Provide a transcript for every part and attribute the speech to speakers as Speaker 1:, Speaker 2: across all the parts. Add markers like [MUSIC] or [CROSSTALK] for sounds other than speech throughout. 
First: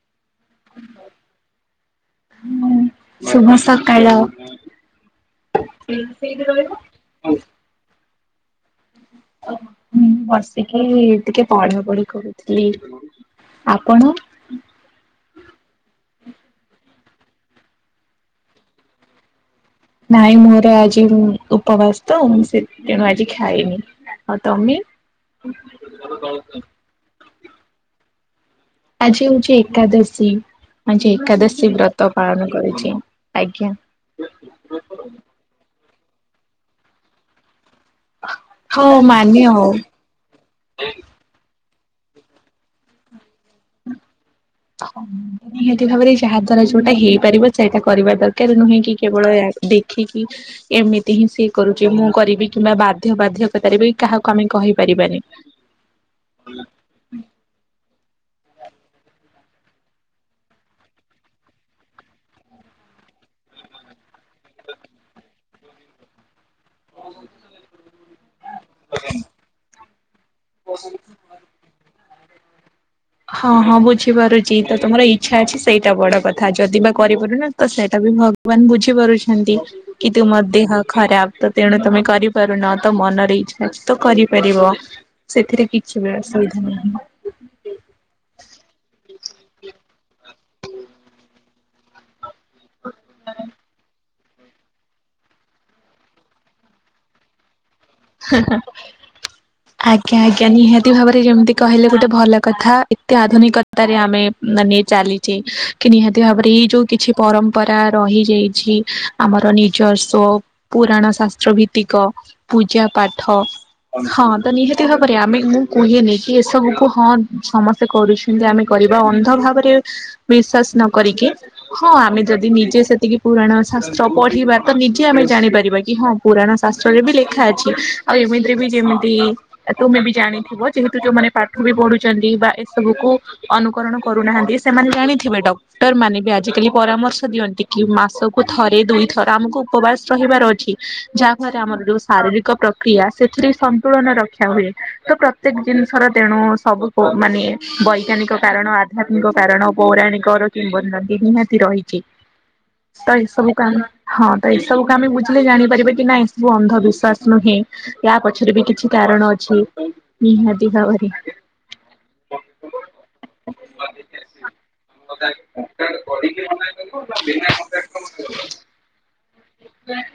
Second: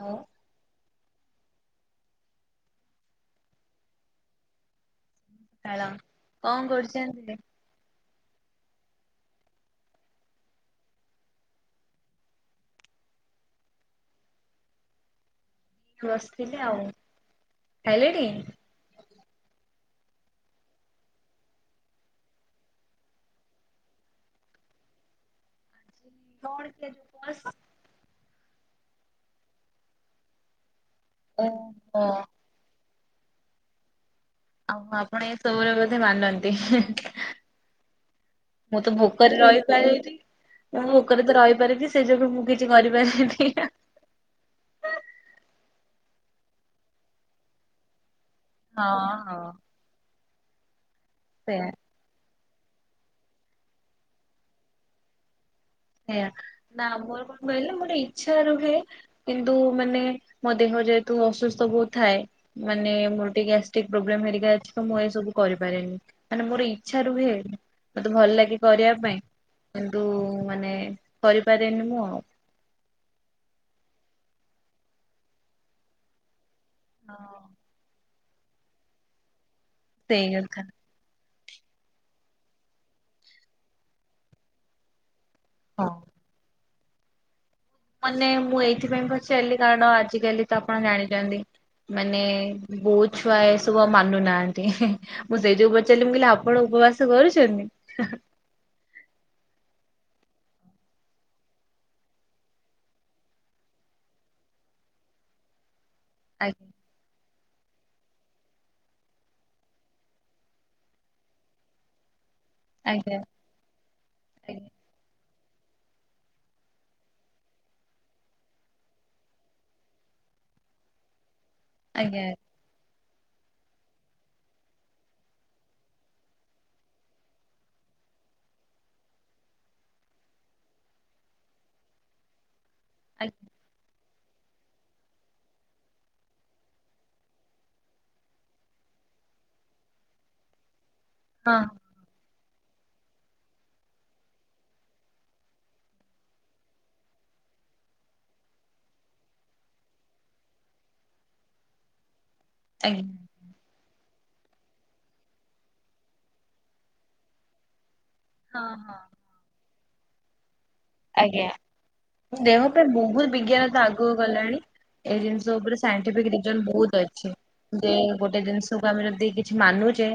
Speaker 1: ହଁ
Speaker 2: ଉଁ ଶୁଭ ସକାଳ।
Speaker 1: କଣ କରୁଛନ୍ତି?
Speaker 2: ମୁଁ ବସିକି ଟିକେ ପଢା ପଢି କରୁଥିଲି। ଆପଣ?
Speaker 1: ବସିଥିଲି ଆଉ ଖାଇଲେଣି?
Speaker 2: ନାଇଁ ମୋର ଆଜି ଉପବାସ ତ ମୁ ସେଥିପାଇଁ ଆଜି ଖାଇନି। ଆଉ ତମେ?
Speaker 1: କଣ କି ଆଜି ଉପବାସ?
Speaker 2: ଆଜି ହଉଛି ଏକାଦଶୀ ଆଜି ଏକାଦଶୀ
Speaker 1: ଓହୋ
Speaker 2: ବ୍ରତ
Speaker 1: ଆଉ
Speaker 2: ପାଳନ କରୁଛି ଆଜ୍ଞା।
Speaker 1: ଆ ଆପଣ ଏ ସବୁୁର ବୋଧେ ମାନନ୍ତି। ମୁଁ
Speaker 2: ହଉ
Speaker 1: ତ ଭୋକରେ
Speaker 2: ମାନେ ଆଉ
Speaker 1: ରହିପାରେନି ମୁଁ ଭୋକରେ ତ ରହିପାରେନି ସେ ଯୋଗୁଁ ମୁଁ କିଛି କରିପାରେନି।
Speaker 2: ହ ନିହାତି ଭାବରେ ଯାହାଦ୍ୱାରା ଯୋଉଟା ହେଇପାରିବ ସେଇଟା କରିବା ଦରକାର। ନୁହେଁ
Speaker 1: ହଁ
Speaker 2: କି କେବଳ
Speaker 1: ହଁ
Speaker 2: ଦେଖିକି ଏମିତି ହିଁ ସିଏ
Speaker 1: ସେଇଆ
Speaker 2: କରୁଛି ମୁଁ କରିବି। କିମ୍ବା ବାଧ୍ୟ ବାଧ୍ୟକତାରେ ବି କାହାକୁ ଆମେ କହିପାରିବାନି।
Speaker 1: ସେୟା ନା ମୋର କଣ କହିଲେ ମୋରେ ଇଚ୍ଛା ରୁହେ କିନ୍ତୁ ମାନେ ମୋ ଦେହ ଯେହେତୁ ଅସୁସ୍ଥ ବହୁତ ଥାଏ ମାନେ ମୋର ଟିକେ ଗ୍ୟାସଟିକ ପ୍ରୋବ୍ଲେମ ହରିକା ଅଛିତ ମୁଁ ଏ ସବୁ କରିପାରେନି ମାନେ ମୋର ଇଛା ରୁହେ ମତେ ଭଲ ଲାଗେ କରିବା ପାଇଁ କିନ୍ତୁ ମାନେ କରିପାରେନି ନାଁଆଉ।
Speaker 2: ହଁ ହଁ ବୁଝିପାରୁଛି ତ ତମର ଇଚ୍ଛା ଅଛି ସେଇଟା ବଡ କଥା। କଥା ଯଦି ବା
Speaker 1: ଆଉ
Speaker 2: କରିପାରୁନ ତ ସେଇଟା ବି ଭଗବାନ ବୁଝି ପାରୁଛନ୍ତି କି
Speaker 1: ସେଇ
Speaker 2: ତୁମ
Speaker 1: କଥା
Speaker 2: ଦେହ ଖରାପ ତ ତେଣୁ ତମେ କରିପାରୁନ ତ ମନରେ ଇଚଛା ତ କରିପାରିବ। ସେଥିରେ
Speaker 1: ହଁ।
Speaker 2: କିଛି ବି ଅସୁବିଧା ନାହିଁ।
Speaker 1: ମାନେ ମୁଁ ଏଇଥିପାଇଁ ପଚାରିଲି କାରଣ ଆଜ କାଲି ତ ଆପଣ ଜାଣିଛନ୍ତି ମାନେ ବହୁତ ଛୁଆ ଏସବୁ ଆଉ ମାନୁନାହାଁନ୍ତି। ମୁଁ ସେଇଯୋଗୁ ପଚାରିଲି ମୁ କହିଲି ଆପଣ ଉପବାସ କରିଛନ୍ତି।
Speaker 2: ହଁ ହଁ। ଆଜ୍ଞା ଆଜ୍ଞା ନିହାତି ଭାବରେ ଯେମିତି କହିଲେ ଗୋଟେ ଭଲ କଥା ଏତେ ଆଧୁନିକ ତାରେ ଆମେ ମାନେ ଚାଲିଛେ କି ନିହାତି ଭାବରେ
Speaker 1: ଆଜ୍ଞା
Speaker 2: ଏଇ ଯୋଉ କିଛି ପରମ୍ପରା ରହିଯାଇଛି ଆମର ନିଜସ୍ୱ ପୁରାଣ ଶାସ୍ତ୍ର ଭିତ୍ତିକ ପୂଜା
Speaker 1: ଆଜ୍ଞା।
Speaker 2: ପାଠ ହଁ ତ
Speaker 1: ଆଜ୍ଞା
Speaker 2: ନିହାତି ଭାବରେ ଆମେ ମୁଁ କୁହେନି କି ଏସବୁକୁୁ ହଁ ସମସ୍ତେ କରୁଛୁ ଏମତି ଆମେ କରିବା ଅନ୍ଧ ଭାବରେ ବିଶ୍ଵାସ ନ କରିକି ହଁ ଆମେ
Speaker 1: ଆଜ୍ଞା
Speaker 2: ଯଦି ନିଜେ ସେତିକି ପୁରାଣ ଶାସ୍ତ୍ର ପଢିବା ତ ନିଜେ ଆମେ ଜାଣିପାରିବା କି ହଁ ପୁରାଣ ଶାସ୍ତ୍ରରେ ବି ଲେଖା ଅଛି। ଆଉ ଏମିତିରେ ବି ଯେମିତି ତୁମେ ବି ଜାଣିଥିବ ଯେହେତୁ ଯୋଉମାନେ ପାଠ ବି ପଢୁଛନ୍ତି ବା ଏସବୁକୁ
Speaker 1: ଆଜ୍ଞା
Speaker 2: ଅନୁକରଣ କରୁନାହାନ୍ତି ସେମାନେ ଜାଣିଥିବେ ଡ ଡକ୍ଟର ମାନେ ବି ଆଜିକାଲି ପରାମର୍ଶ ଦିଅନ୍ତି କି, ମାସକୁ ଥରେ ଦୁଇ ଥର ଆମକୁ ଉପବାସ ରହିବାର ଅଛି।
Speaker 1: ହଁ
Speaker 2: ଯାହାଫଳରେ ଆମର ଯୋଉ ଶାରୀରିକ ପ୍ରକ୍ରିୟା ସେଥିରେ ସନ୍ତୁଳନ ରକ୍ଷା ହୁଏ, ତ ପ୍ରତ୍ୟେକ ଜିନିଷର ତେଣୁ ସବୁ ପ ମାନେ ବୈଜ୍ଞାନିକ କାରଣ ଆଧ୍ୟାତ୍ମିକ କାରଣ ପୌରାଣିକ ର କିମ୍ବଦନ୍ତି ନିହାତି ରହିଛି। [INAUDIBLE]
Speaker 1: ଆଜ୍ଞା
Speaker 2: ତ ଏସବୁକୁ ଆମେ ହଁ ତ ଏସବୁକୁ ଆମେ ବୁଝିଲେ ଜାଣିପାରିବା କି ନାଇ ସବୁ ଅନ୍ଧବିଶ୍ୱାସ ନୁହେଁ। ୟା ପଛରେ
Speaker 1: ହଁ
Speaker 2: ବି କିଛି
Speaker 1: ହଁ।
Speaker 2: କାରଣ ଅଛି ନିହାତି ଭାବରେ।
Speaker 1: ଆଜ୍ଞା ଦେହ ପାଇଁ ବହୁତ ବିଜ୍ଞାନ ତ ଆଗକୁ ଗଲାଣି। ଏଇ ଜିନିଷ ଉପରେ ସାଇଣ୍ଟିଫିକ ରିଜନ ବହୁତ ଅଛି। ଯେ ଗୋଟେ ଜିନି ସ୍ କୁ ଆମେ ଯଦି କିଛି ମାନୁଛେ।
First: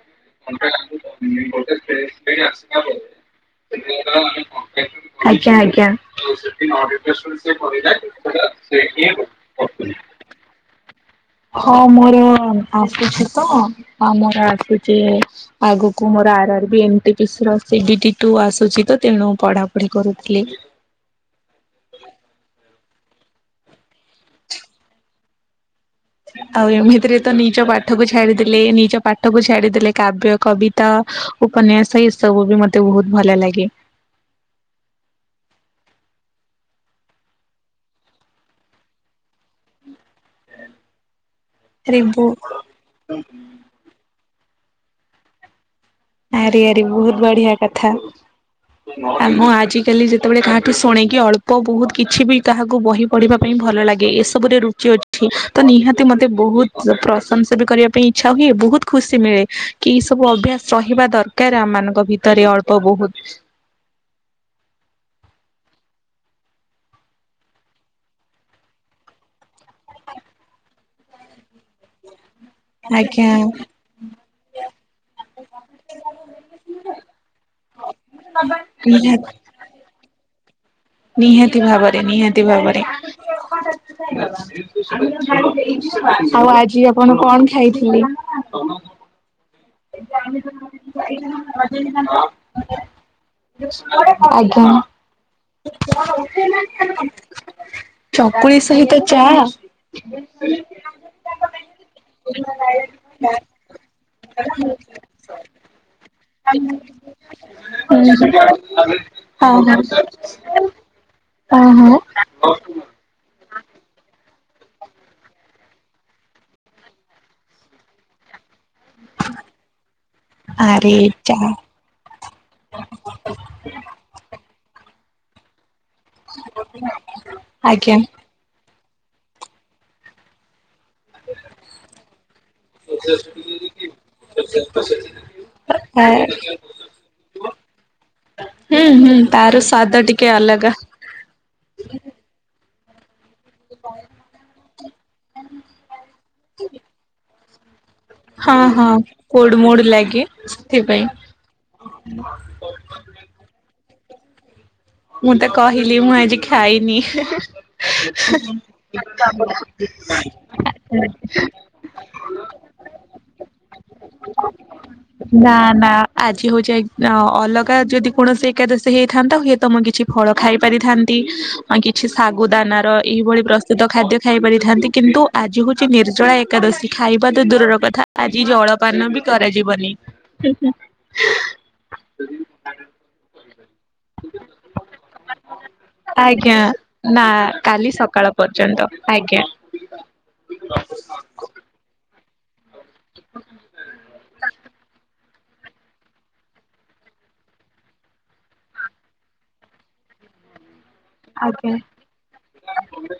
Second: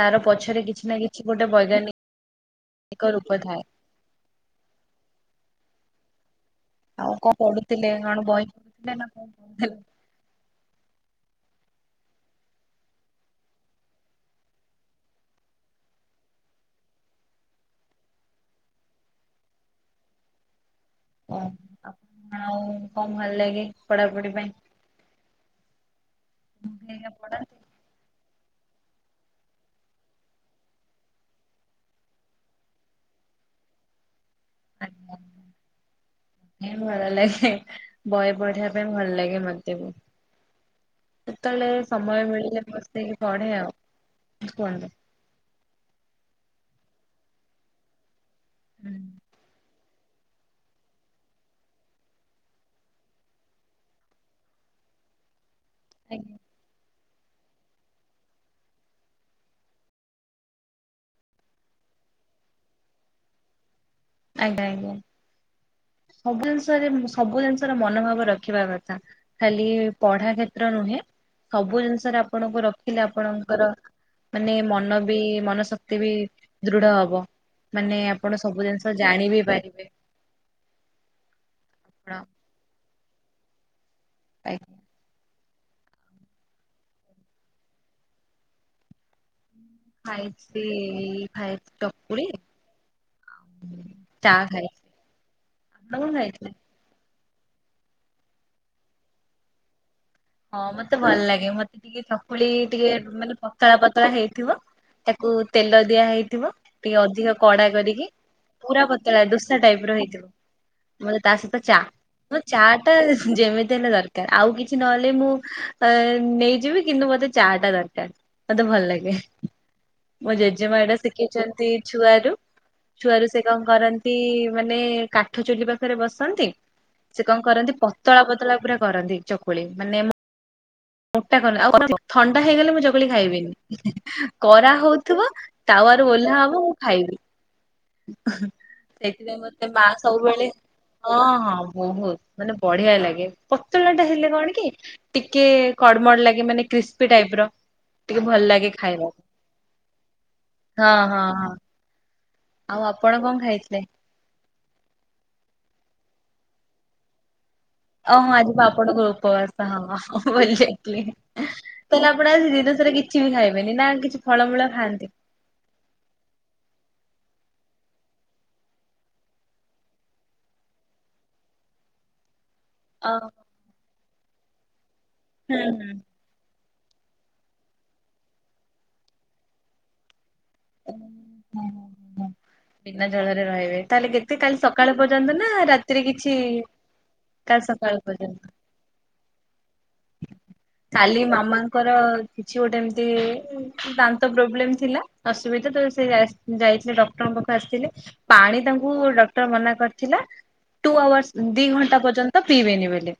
Speaker 1: ତାର ପଛରେ କିଛି ନା କିଛି ଗୋଟେ ବୈଜ୍ଞାନିକ
Speaker 2: [UNINTELLIGIBLE]
Speaker 1: ଏକ ରୂପଥାଏ।
Speaker 2: ଆଜ୍ଞା ଆଜ୍ଞା।
Speaker 1: ଆଉ କଣ ପଢୁଥିଲେ କଣ ବହି ପଢୁଥିଲେ ନା କଣ ପଢୁଥିଲେ?
Speaker 2: [UNINTELLIGIBLE] ହଁ ମୋର ଆସୁଛି ତ ମୋର ଆସୁଛି। ଆଗକୁ ମୋର R R B M P P C ଆସୁଛି ଡି ଡି ଟୁ ଆସୁଛି ତ ତେଣୁ ପଢା ପଢି କରୁଥିଲି।
Speaker 1: ଓ ଆପଣ ଆଉ କଣ ଭଲ ଲାଗେ ପଢାପଢି ପାଇଁ?
Speaker 2: ଆଉ ଏମିତିରେ ତ ନିଜ ପା ଠ କୁ ଛାଡିଦେଲେ। ନିଜ ପାଠ କୁ ଛାଡିଦେଲେ କାବ୍ୟ କବିତା ଉପନ୍ୟାସ ଏ ସବୁ ବି ମତେ ବହୁତ ଭଲ ଲାଗେ।
Speaker 1: ପଢନ୍ତି
Speaker 2: [INAUDIBLE]
Speaker 1: ଭଲ ଲାଗେ ବହି ବଢିବା ପାଇଁ ଭଲ ଲାଗେ ମତେ ବି। ସେତେବେଳେ
Speaker 2: ଆରେ ବୋ
Speaker 1: ସମୟ ମିଳିଲେ ବସେଇକି ପଢେ ଆଉ କୁହନ୍ତୁ।
Speaker 2: ଆରେ ଆରେ ବହୁତ ବଢିଆ କଥା।
Speaker 1: ହୁଁ।
Speaker 2: ଆ ମୁଁ ଆଜି କାଲି ଯେତେବେଳେ କାହାଠୁ ଶୁଣିକି ଅଳ୍ପ ବହୁତ କିଛି ବି କାହାକୁ ବହି ପଢିବା ପାଇଁ ଭଲ ଲାଗେ। ଏସବୁରେ ରୁଚି ଅ ଛି ତ ନିହାତି ମତେ
Speaker 1: ଆଜ୍ଞା
Speaker 2: ବହୁତ ପ୍ରଶଂସା ବି କରିବା ପାଇଁ ଇଛା ହୁଏ। ବହୁତ ଖୁସି ମିଳେ କି ଏଇ ସବୁ ଅଭ୍ୟାସ ସହିବା ଦରକାର ଆମମାନଙ୍କ ଭିତରେ ଅଳ୍ପ ବହୁତ।
Speaker 1: ଆଜ୍ଞା ଆଜ୍ଞା ସବୁ ଜିନିଷରେ ସବୁ ଜିନିଷର ମନୋଭାବ ରଖିବା କଥା। ଖାଲି ପଢା କ୍ଷେତ୍ର ନୁହେଁ, ସବୁ ଜିନିଷରେ ଆପଣଙ୍କୁ ରଖିଲେ
Speaker 2: ଆଜ୍ଞା।
Speaker 1: ଆପଣଙ୍କର ମାନେ ମନ ବି ମନ ଶକ୍ତି ବି ଦୃଢ ହବ। ମାନେ ଆପଣ ସବୁ ଜିନିଷ ଜାଣି
Speaker 2: ନିହାତି
Speaker 1: ବିି ପାରିବେ।
Speaker 2: ନିହାତି ଭାବରେ
Speaker 1: ଆପଣ
Speaker 2: ନିହାତି ଭାବରେ। ଆଉ ଆଜି ଆପଣ କଣ ଖାଇଥିଲେ? [UNINTELLIGIBLE]
Speaker 1: ଖାଇଛି ଖାଇଛି ଚକୁଳି
Speaker 2: [UNINTELLIGIBLE]
Speaker 1: ଚା ଖାଇଛି
Speaker 2: ଆଜ୍ଞା।
Speaker 1: [UNINTELLIGIBLE]
Speaker 2: ଚକୁଳି ସହିତ ଚା।
Speaker 1: ହଁ ମତେ ଭଲ ଲାଗେ, ମତେ ଟିକେ ଚକୁଳି ଟିକେ ମାନେ ପତଳା ପତଳା ହେଇଥିବ। ତାକୁ ତେଲ ଦିଆ ହେଇ ଥିବ, ଟିକେ ଅଧିକ କଡା କରିକି ପୁରା ପତଳା
Speaker 2: ହଁ
Speaker 1: ଦୋସା
Speaker 2: ହଁ।
Speaker 1: ଟାଇପ ର ହେଇଥିବ। ମୋର ତା ସହିତ ଚା
Speaker 2: ଓହୋ।
Speaker 1: ମୁଁ ଚା ଟା ଯେମିତି ହେଲେ ଦର କାର ଆଉ କିଛି ନହେଲେ ମୁଁ ଅ ନେଇଯିବି କିନ୍ତୁ ମତେ ଚା ଟା ଦରକାର। ମତେ ଭଲ ଲାଗେ। ମୋ ଜେଜେମା
Speaker 2: ଆରେ
Speaker 1: ଏଟା
Speaker 2: ଚା
Speaker 1: ଶିଖେଇଛନ୍ତି ଛୁଆରୁ। ଛୁଆରୁ ସେ କଣ କରନ୍ତି ମାନେ କା ଠ ଚୁଲି ପାଖରେ ବସନ୍ତି। ସେ କଣ କରନ୍ତି
Speaker 2: ଆଜ୍ଞା।
Speaker 1: ପତଳା ପତଳା ପୁରା କରନ୍ତି ଚକୁଳି ମାନେ ମୋଟା କର ଆଉ ଥଣ୍ଡା ହେଇଗଲେ ମୁଁ ଚକୁଳି ଖାଇବିନି। କରା ହଉଥିବ ତାୱା ରୁ ଓହ୍ଲା ହବ ମୁଁ ଖାଇବି।
Speaker 2: ହୁଁ ହୁଁ
Speaker 1: ସେଥିପାଇଁ
Speaker 2: ତାର
Speaker 1: ମତେ ମା
Speaker 2: ସ୍ଵାଦ ଟିକେ
Speaker 1: ସବୁବେଳେ
Speaker 2: ଅଲଗା।
Speaker 1: ହଁ ହଁ ବହୁତ ମାନେ ବଢିଆ ଲାଗେ। ପତଳା ଟା ହେଲେ କଣ କି ଟିକେ କଡମଡ ଲାଗେ ମାନେ କ୍ରିସ୍ପି ଟାଇପ ର। ଟିକେ ଭଲ
Speaker 2: ହଁ
Speaker 1: ଲାଗେ
Speaker 2: ହଁ
Speaker 1: ଖାଇବାକୁ।
Speaker 2: କୋଡ୍ ମୋଡ୍ ଲାଗେ
Speaker 1: ହଁ
Speaker 2: ସେଥିପାଇଁ।
Speaker 1: ହଁ ହଁ।
Speaker 2: [INAUDIBLE]
Speaker 1: ଆଉ ଆପଣ କଣ ଖାଇଥିଲେ?
Speaker 2: ମୁଁ ତ କହିଲି, ମୁଁ ଆଜି ଖାଇନି।
Speaker 1: ଓ ହୋ ଆଜି ବା ଆପଣଙ୍କ ଉପବାସ ତ ହଁ ଭୁଲିଯାଇଥିଲି। ତାହେଲେ ଆପଣ ଆଜି ଦିନ ସାରା କିଛି ବି ଖାଇବେନି, ନା କିଛି ଫଳମୂଳ ଖାଆନ୍ତି?
Speaker 2: ନା ନା ଆଜି ହଉଛି ଅଲଗା ଯଦି କୌଣସି ଏକାଦଶୀ ହେଇଥାନ୍ତା ତ ମୁଁ କିଛି ଫଳ ଖାଇ ପାରିଥାନ୍ତି, କିଛି ଶାଗୁ ଦାନାର
Speaker 1: ଓ
Speaker 2: ଏଇଭଳି ପ୍ର ଶୁଦ୍ଧ ଖାଦ୍ୟ ଖାଇ ପାରିଥାନ୍ତି, କିନ୍ତୁ ଆଜି ହଉଛି ନିର୍ଜଳା ଏ ଏକାଦଶୀ ଖାଇବା ତ ଦୂରର କଥା, ଆଜି ଜଳପାନ ବି କରାଯିବନି।
Speaker 1: ବିନା ଜଳରେ ରହିବେ। ତାହେଲେ କେତେ କାଲି ସକାଳ ପର୍ଯ୍ୟନ୍ତ ନା, ରାତିରେ କିଛି
Speaker 2: ଆଜ୍ଞା
Speaker 1: କାଲି ସକାଳ ପର୍ଯ୍ୟନ୍ତ।
Speaker 2: ଆଜ୍ଞା।
Speaker 1: କାଲି ମାମାଙ୍କର କିଛି ଗୋଟେ ଏମିତି ଦାନ୍ତ ପ୍ରୋବ୍ଲେମ ଥିଲା ଅସୁବିଧା ତ ସେ ଯାଇ ଯାଇଥିଲେ, ଡକ୍ଟରଙ୍କ ପାଖକୁ ଆସିଥିଲେ। ପାଣି ତାଙ୍କୁ ଡକ୍ଟର ମନା କରିଥିଲା। ଟୁ ଆୱାର୍ସ ଦି
Speaker 2: ଆଜ୍ଞା।
Speaker 1: ଘଣ୍ଟା ପର୍ଯ୍ୟନ୍ତ ପିଇବେନି ବେଲି,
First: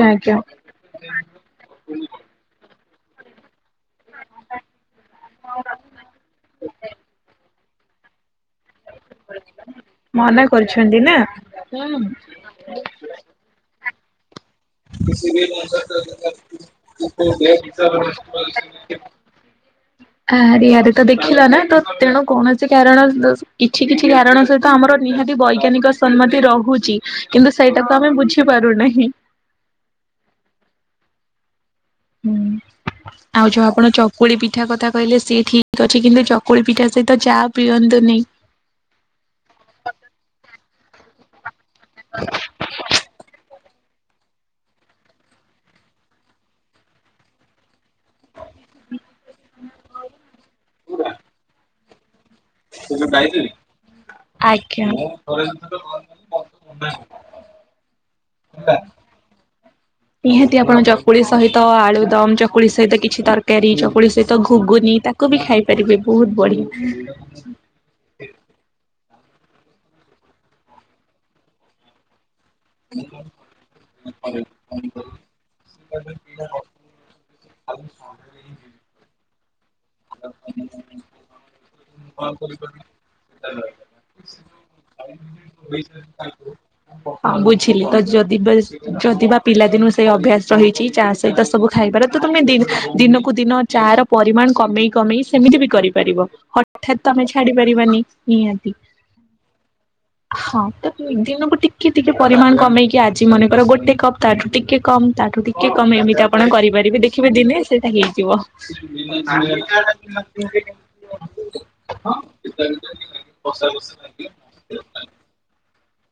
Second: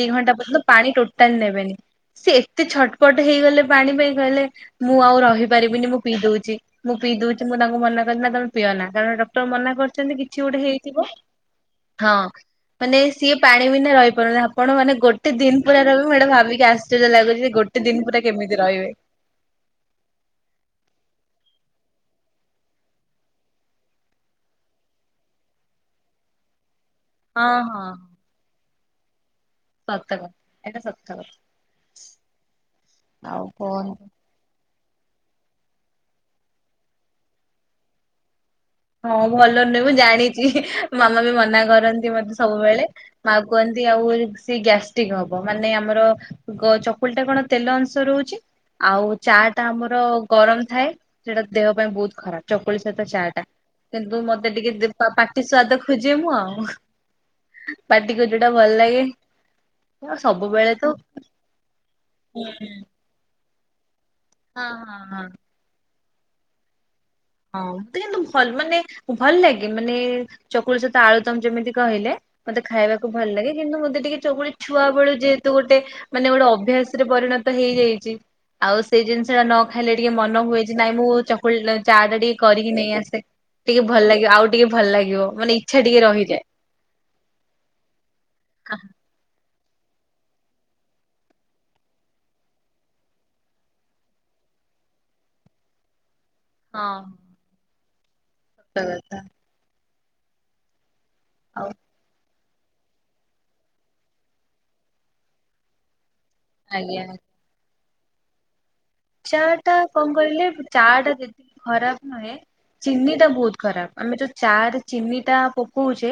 Speaker 1: ଦି ଘଣ୍ଟା ପର୍ଯ୍ୟନ୍ତ ପାଣି ଟୋଟାଲ ନେବେନି।
Speaker 2: ହୁଁ।
Speaker 1: ସେ ଏତେ ଛଟପଟ ହେଇଗଲେ ପାଣି ପାଇଁ କହିଲେ ମୁଁ ଆଉ ରହି ପାରିବିନି, ମୁଁ ପିଇ ଦଉଛି। ମୁଁ ପିଇ ଦଉଛି ମୁଁ ତାଙ୍କୁ ମନା କଲି ନା ତମେ ପିଅନା। କାରଣ ଡକ୍ଟର ମନା କରିଛନ୍ତି କିଛି
Speaker 2: ମନା
Speaker 1: ଗୋଟେ
Speaker 2: କରିଛନ୍ତି
Speaker 1: ହେଇଥିବ।
Speaker 2: ନା। ହୁଁ।
Speaker 1: ମାନେ ସିଏ ପାଣି ବିନା ରହିପାରୁନି। ଆପଣ ମାନେ ଗୋଟେ ଦିନ ପୁରା ରହିବ ମୁଁ ସେଇଟା ଭାବିକି ଆଶ୍ଚଯ୍ୟ ଲାଗୁଛି ଯେ ଗୋଟେ ଦିନ ପୁରା କେମିତି ରହିବେ?
Speaker 2: ହ ଆରେ ଆରେ ତ ଦେଖିଲା ନା, ତ ତେଣୁ କୌଣସି କାରଣ କିଛି କିଛି କାରଣ ସ ତ ଆମର ନିହାତି ବୈଜ୍ଞାନିକ ସମ୍ମତି ରହୁଛି,
Speaker 1: ହଁ
Speaker 2: କିନ୍ତୁ
Speaker 1: ହଁ
Speaker 2: ସେଇଟାକୁ ଆମେ ବୁଝି ପାରୁନେ।
Speaker 1: ସତକଥା ଏଇଟା ସତକଥା।
Speaker 2: ହୁଁ ଆଉ ଯୋଉ ଆପଣ
Speaker 1: କୁହନ୍ତୁ।
Speaker 2: ଚକୁଳି ପି ପିଠା କଥା କହିଲେ ସିଏ ଠିକ୍ ଅଛି, କିନ୍ତୁ ଚକୁଳି ପିଠା ସହିତ ଚା ପିଅନ୍ତୁନି।
Speaker 1: ହଁ ଭଲ ନୁହେଁ ମୁଁ ଜାଣିଛି, ମାମା ବି ମନା କରନ୍ତି ମତେ ସବୁବେଳେ ମା କୁହନ୍ତି ଆଉ ସେ ଗ୍ୟାଷ୍ଟ୍ରିକ ହବ, ମାନେ ଆମର ଚକୁଳି ଟା କଣ ତେଲ ଅଂଶ ରହୁଛି, ଆଉ ଚା ଟା ଆମର ଗରମ ଥାଏ ସେଟା ଦେହ ପାଇଁ ବହୁତ ଖରାପ। ଚକୁଳି ସହିତ ଚା ଟା, କିନ୍ତୁ ମତେ ଟିକେ
Speaker 2: ଆଜ୍ଞା।
Speaker 1: ପାଟି ସ୍ୱାଦ ଖୋଜେ ମୁଁ। ପାଟିକୁ ଯୋଉଟା ଭଲ ଲାଗେ। ଆଉ
Speaker 2: ନିହାତି
Speaker 1: ସବୁବେଳେ
Speaker 2: ଆପଣ
Speaker 1: ତ
Speaker 2: ଚକୁଳି ସହିତ ଆଳୁଦମ,
Speaker 1: ହୁଁ
Speaker 2: ଚକୁଳି ସହିତ କିଛି ତରକାରୀ, ଚକୁଳି ସହିତ ତ
Speaker 1: ହଁ
Speaker 2: ଘୁଗୁନି
Speaker 1: ହଁ
Speaker 2: ତାକୁ ବି ଖାଇ ପାରିବେ, ବହୁତ ବଢିଆ।
Speaker 1: ହଁ ମତେ କିନ୍ତୁ ଭଲ ମାନେ ଭଲ ଲାଗେ ମାନେ ଚକୁଳି ସହିତ ଆଳୁଦମ୍, ଯେମିତି କହିଲେ ମତେ ଖାଇବାକୁ ଭଲ ଲାଗେ, କିନ୍ତୁ ମୋତେ ଟିକେ ଚକୁଳି ଛୁଆବେଳୁ ଯେହେତୁ ଗୋଟେ ମାନେ ଗୋଟେ ଅଭ୍ୟାସରେ ପରିଣ ତ ହେଇଯାଇଚି, ଆଉ ସେଇ ଜିନିଷଟା ନ ଖାଇଲେ ଟିକେ ମନ ହୁଏ ଯେ ନାଇଁ ମୁଁ ଚକୁଳି ଚା ଟା
Speaker 2: ହଁ
Speaker 1: ଟିକେ କରିକି ନେଇ ଆସେ, ଟିକେ ଭଲ ଲାଗିବ। ଆଉ ଟିକେ ଭଲ ଲାଗିବ ମାନେ ଇଚ୍ଛା ଟିକେ ରହିଯାଏ।
Speaker 2: ହଁ ବୁଝିଲି ତ ଯଦି ଯଦି ବା, ପିଲାଦିନୁ ସେଇ ଅଭ୍ୟାସ ରହିଛି ଚା ସ ସହିତ ସବୁ ଖାଇପାର, ତ ତମେ ଦିନକୁ ଦିନ ଚା ର ପରିମାଣ କମେଇ କମେଇ ସେମିତି ବି କରିପାରିବ। ହଠାତ୍
Speaker 1: ହଁ
Speaker 2: ତମେ ଛାଡି ପାରିବାନି ନିହାତି
Speaker 1: ସତ କଥା
Speaker 2: ହଁ [UNINTELLIGIBLE] ସେମାନଙ୍କୁ
Speaker 1: ଆଉ
Speaker 2: ଟିକେ ଟିକେ ପରିମାଣ କମେଇକି, ଆଜି ମନେକର ଗୋଟେ କପ୍ ତାଠୁ ଟିକେ କମ୍ ତାଠୁ ଟିକେ କମ୍ ଏମିତି କମ୍ କରିପାରିବେ,
Speaker 1: ଆଜ୍ଞା
Speaker 2: ଦେଖିବେ ଦିନେ ସେଇଟା ହେଇଯିବ।
Speaker 1: ଚା ଟା କଣ କହିଲେ ଚା ଟା ଖରାପ ନୁହେଁ, ଚିନିଟା ବହୁତ ଖରାପ। ଆମେ ଯୋଉ ଚା ରେ ଚିନିଟା ପକଉଚେ,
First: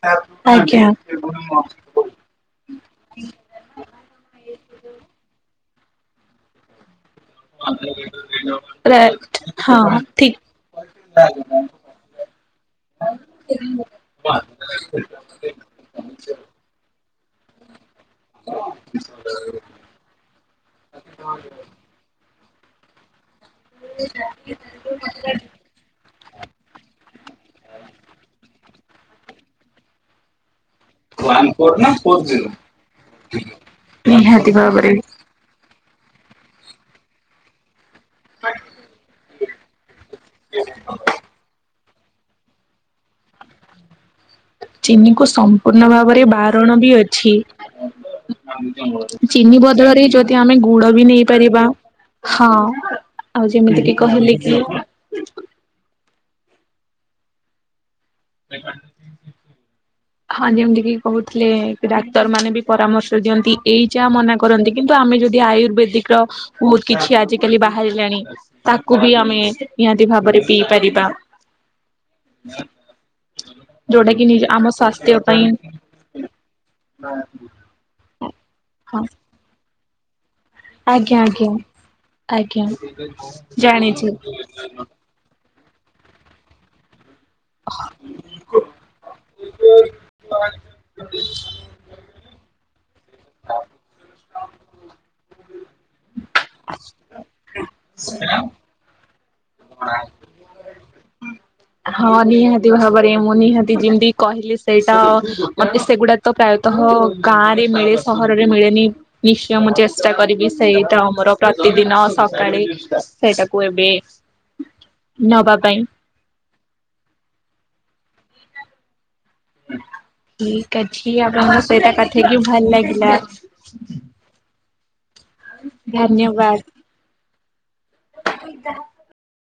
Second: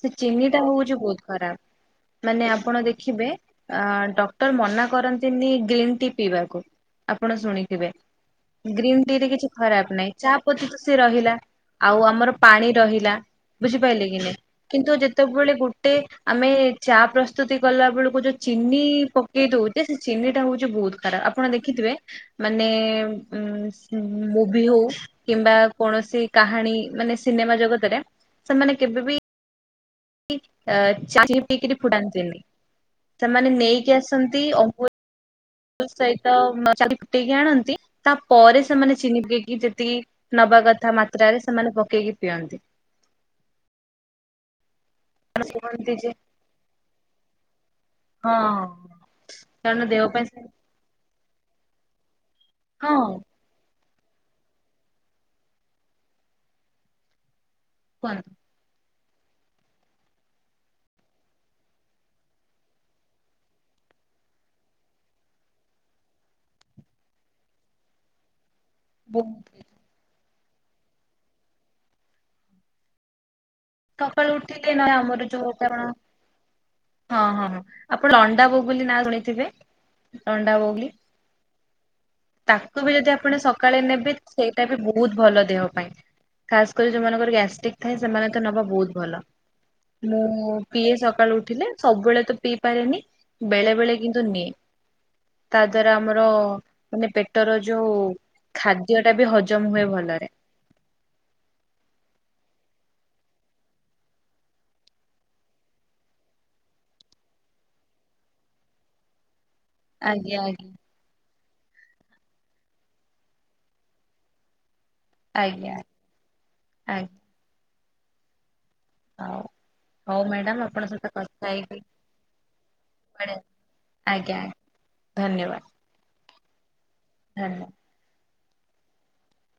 Speaker 1: ସେ ଚିନିଟା ହଉଛି ବହୁତ
Speaker 2: ଆଜ୍ଞା।
Speaker 1: ଖରାପ। ମାନେ ଆପଣ ଦେଖିବେ ଅ ଡକ୍ଟର ମନା କରନ୍ତିନି ଗ୍ରୀନ୍ ଟି ପିଇବାକୁ। ଆପଣ ଶୁଣିଥିବେ, ଗ୍ରୀନ୍ ଟି ରେ କିଛି
Speaker 2: ହଁ
Speaker 1: ଖରାପ ନାହିଁ
Speaker 2: ଠିକ
Speaker 1: ଚା ପତି ତ ସେ ରହିଲା। ଆଉ ଆମର ପାଣି ରହିଲା ବୁଝିପାରିଲେ କି ନାହିଁ, କିନ୍ତୁ ଯେତେବେଳେ ଗୋ ଗୋଟେ ଆମେ ଚା ପ୍ରସ୍ତୁତି କଲା ବେଳକୁ ମୁଁ ଯୋଉ ଚିନି ପକେଇ ଦଉଛେ ସେ ଚିନି ଟା ହଉଛି ବହୁତ ଖରାପ ଆପଣ ଦେଖିଥିବେ ମାନେ ଉ ମୁଭିି ହଉ କିମ୍ବା କୌଣସି କାହାଣୀ ମାନେ ସିନେମା ଜଗତରେ ସେମାନେ କେବେବି ଚା ପିଇକରି ପୁରାନ୍ତିନି ସେମାନେ ନେଇକି ଆସନ୍ତି
Speaker 2: ନିହାତି ଭାବରେ
Speaker 1: ଅଙ୍ଗୁ ତା ସହିତ ଚା ଫୁଟେଇକି ଆଣନ୍ତି। ତାପରେ ସେମାନେ ଚିନି ପୁରେଇକି ଯେତିକି ନବା କଥା ମାତ୍ରାରେ ସେମାନେ ପକେଇକି ପିଅନ୍ତି।
Speaker 2: ଚିନିକୁ
Speaker 1: କାରଣ
Speaker 2: ସମ୍ପୂର୍ଣ୍ଣ
Speaker 1: କୁହନ୍ତି ଯେ
Speaker 2: ଭାବରେ ବାରଣ ବି ଅଛି।
Speaker 1: ହଁ
Speaker 2: ଚିନି
Speaker 1: କାରଣ
Speaker 2: ବଦଳରେ
Speaker 1: ଦେହ ପାଇଁ
Speaker 2: ଯଦି ଆମେ ଗୁ ଗୁଡ ବି ନେଇପାରିବା ହଁ।
Speaker 1: ହଁ।
Speaker 2: ଆଉ ଯେମିତି କି କହିଲି କି
Speaker 1: କୁହନ୍ତୁ [UNINTELLIGIBLE]
Speaker 2: [INAUDIBLE] ହଁ ଯେମତିିକି କହୁଥିଲେ ଡାକ୍ତର ମାନେ ବି ପରାମର୍ଶ ଦିଅନ୍ତି ଏଇ ଚାହା ମନା କରନ୍ତି କିନ୍ତୁ ଆମେ ଯଦି ଆୟୁର୍ବେଦିକ ର ବହୁତ କିଛି ଆଜିକାଲି ବାହାରିଲାଣି। ତାକୁ ବି ଆମେ
Speaker 1: ବହୁତ
Speaker 2: ନିହାତି ଭାବରେ ପିଇ ପାରିବା। ହୁଁ [INAUDIBLE]
Speaker 1: ସକାଳୁ ଉଠିଲେ ନା ଆମର ଯୋଉ କଣ ହଁ ହଁ ହଁ ଆପଣ ଲଣ୍ଡା ବ ବୋଲି ନାଁ
Speaker 2: ହଁ
Speaker 1: ଶୁଣିଥିବେ ଲଣ୍ଡା ବ ଲି
Speaker 2: ଆଜ୍ଞା ଆଜ୍ଞା। ଆଜ୍ଞା
Speaker 1: ତାକୁ ବି ଯଦି ଆପଣ ସକାଳେ
Speaker 2: ଜାଣିଛି।
Speaker 1: ନେବେ ସେଇଟା ବି ବହୁତ ଭଲ ଦେହ ପାଇଁ ଖାସ କରି ଯୋଉମାନଙ୍କର ଗ୍ୟାଷ୍ଟ୍ରିକ୍ ଥାଏ ସେମାନେ ତ ନବା ବହୁତ ଭଲ। ମୁଁ ପିଏ ସକାଳୁ ଉଠିଲେ ସବୁବେଳେ ତ ପିଇପାରେନି ବେଳେ ବେଳେ କିନ୍ତୁ ନିଏ ତା ଦ୍ଵାରା ଆମର ମାନେ ପେ ପେଟର ଯୋଉ ଖାଦ୍ୟ ଟା ବି ହଜମ ହୁଏ ଭଲରେ।
Speaker 2: ହଁ ନିହାତି ଭାବରେ ମୁଁ ନିହାତି ଯେମିତି କହିଲି ସେଇତ ଅତି ସେଗୁଡା ତ ପ୍ରାୟତଃ ଗାଁରେ ମିଳେ ସହରରେ ମିଳେନି ନିଶ୍ଚୟ ମ୍ଚ୍ ଚେଷ୍ଟା
Speaker 1: ଆଜ୍ଞା
Speaker 2: କରିବି
Speaker 1: ଆଜ୍ଞା
Speaker 2: ସେଇଟା ଆମର ପ୍ରତିଦିନ ସକାଳେ ସେଇଟାକୁ ଏବେ ନବା
Speaker 1: ଆଜ୍ଞା
Speaker 2: ପାଇଁ।
Speaker 1: ଆଗ୍ ହଉ ହଉ ମ୍ୟାଡାମ
Speaker 2: ଠିକ
Speaker 1: ଆପଣଙ୍କ ସହିତ
Speaker 2: ଅଛି
Speaker 1: କଥା
Speaker 2: ଆଣଙ୍କ
Speaker 1: ହେଇକି
Speaker 2: ସହିତ କଥା ହେଇକିି ଭଲ ଲାଗିଲା।
Speaker 1: ଆଜ୍ଞା ଆଜ୍ଞା ଧନ୍ୟବାଦ।
Speaker 2: ଧନ୍ୟବାଦ।
Speaker 1: ଧନ୍ୟ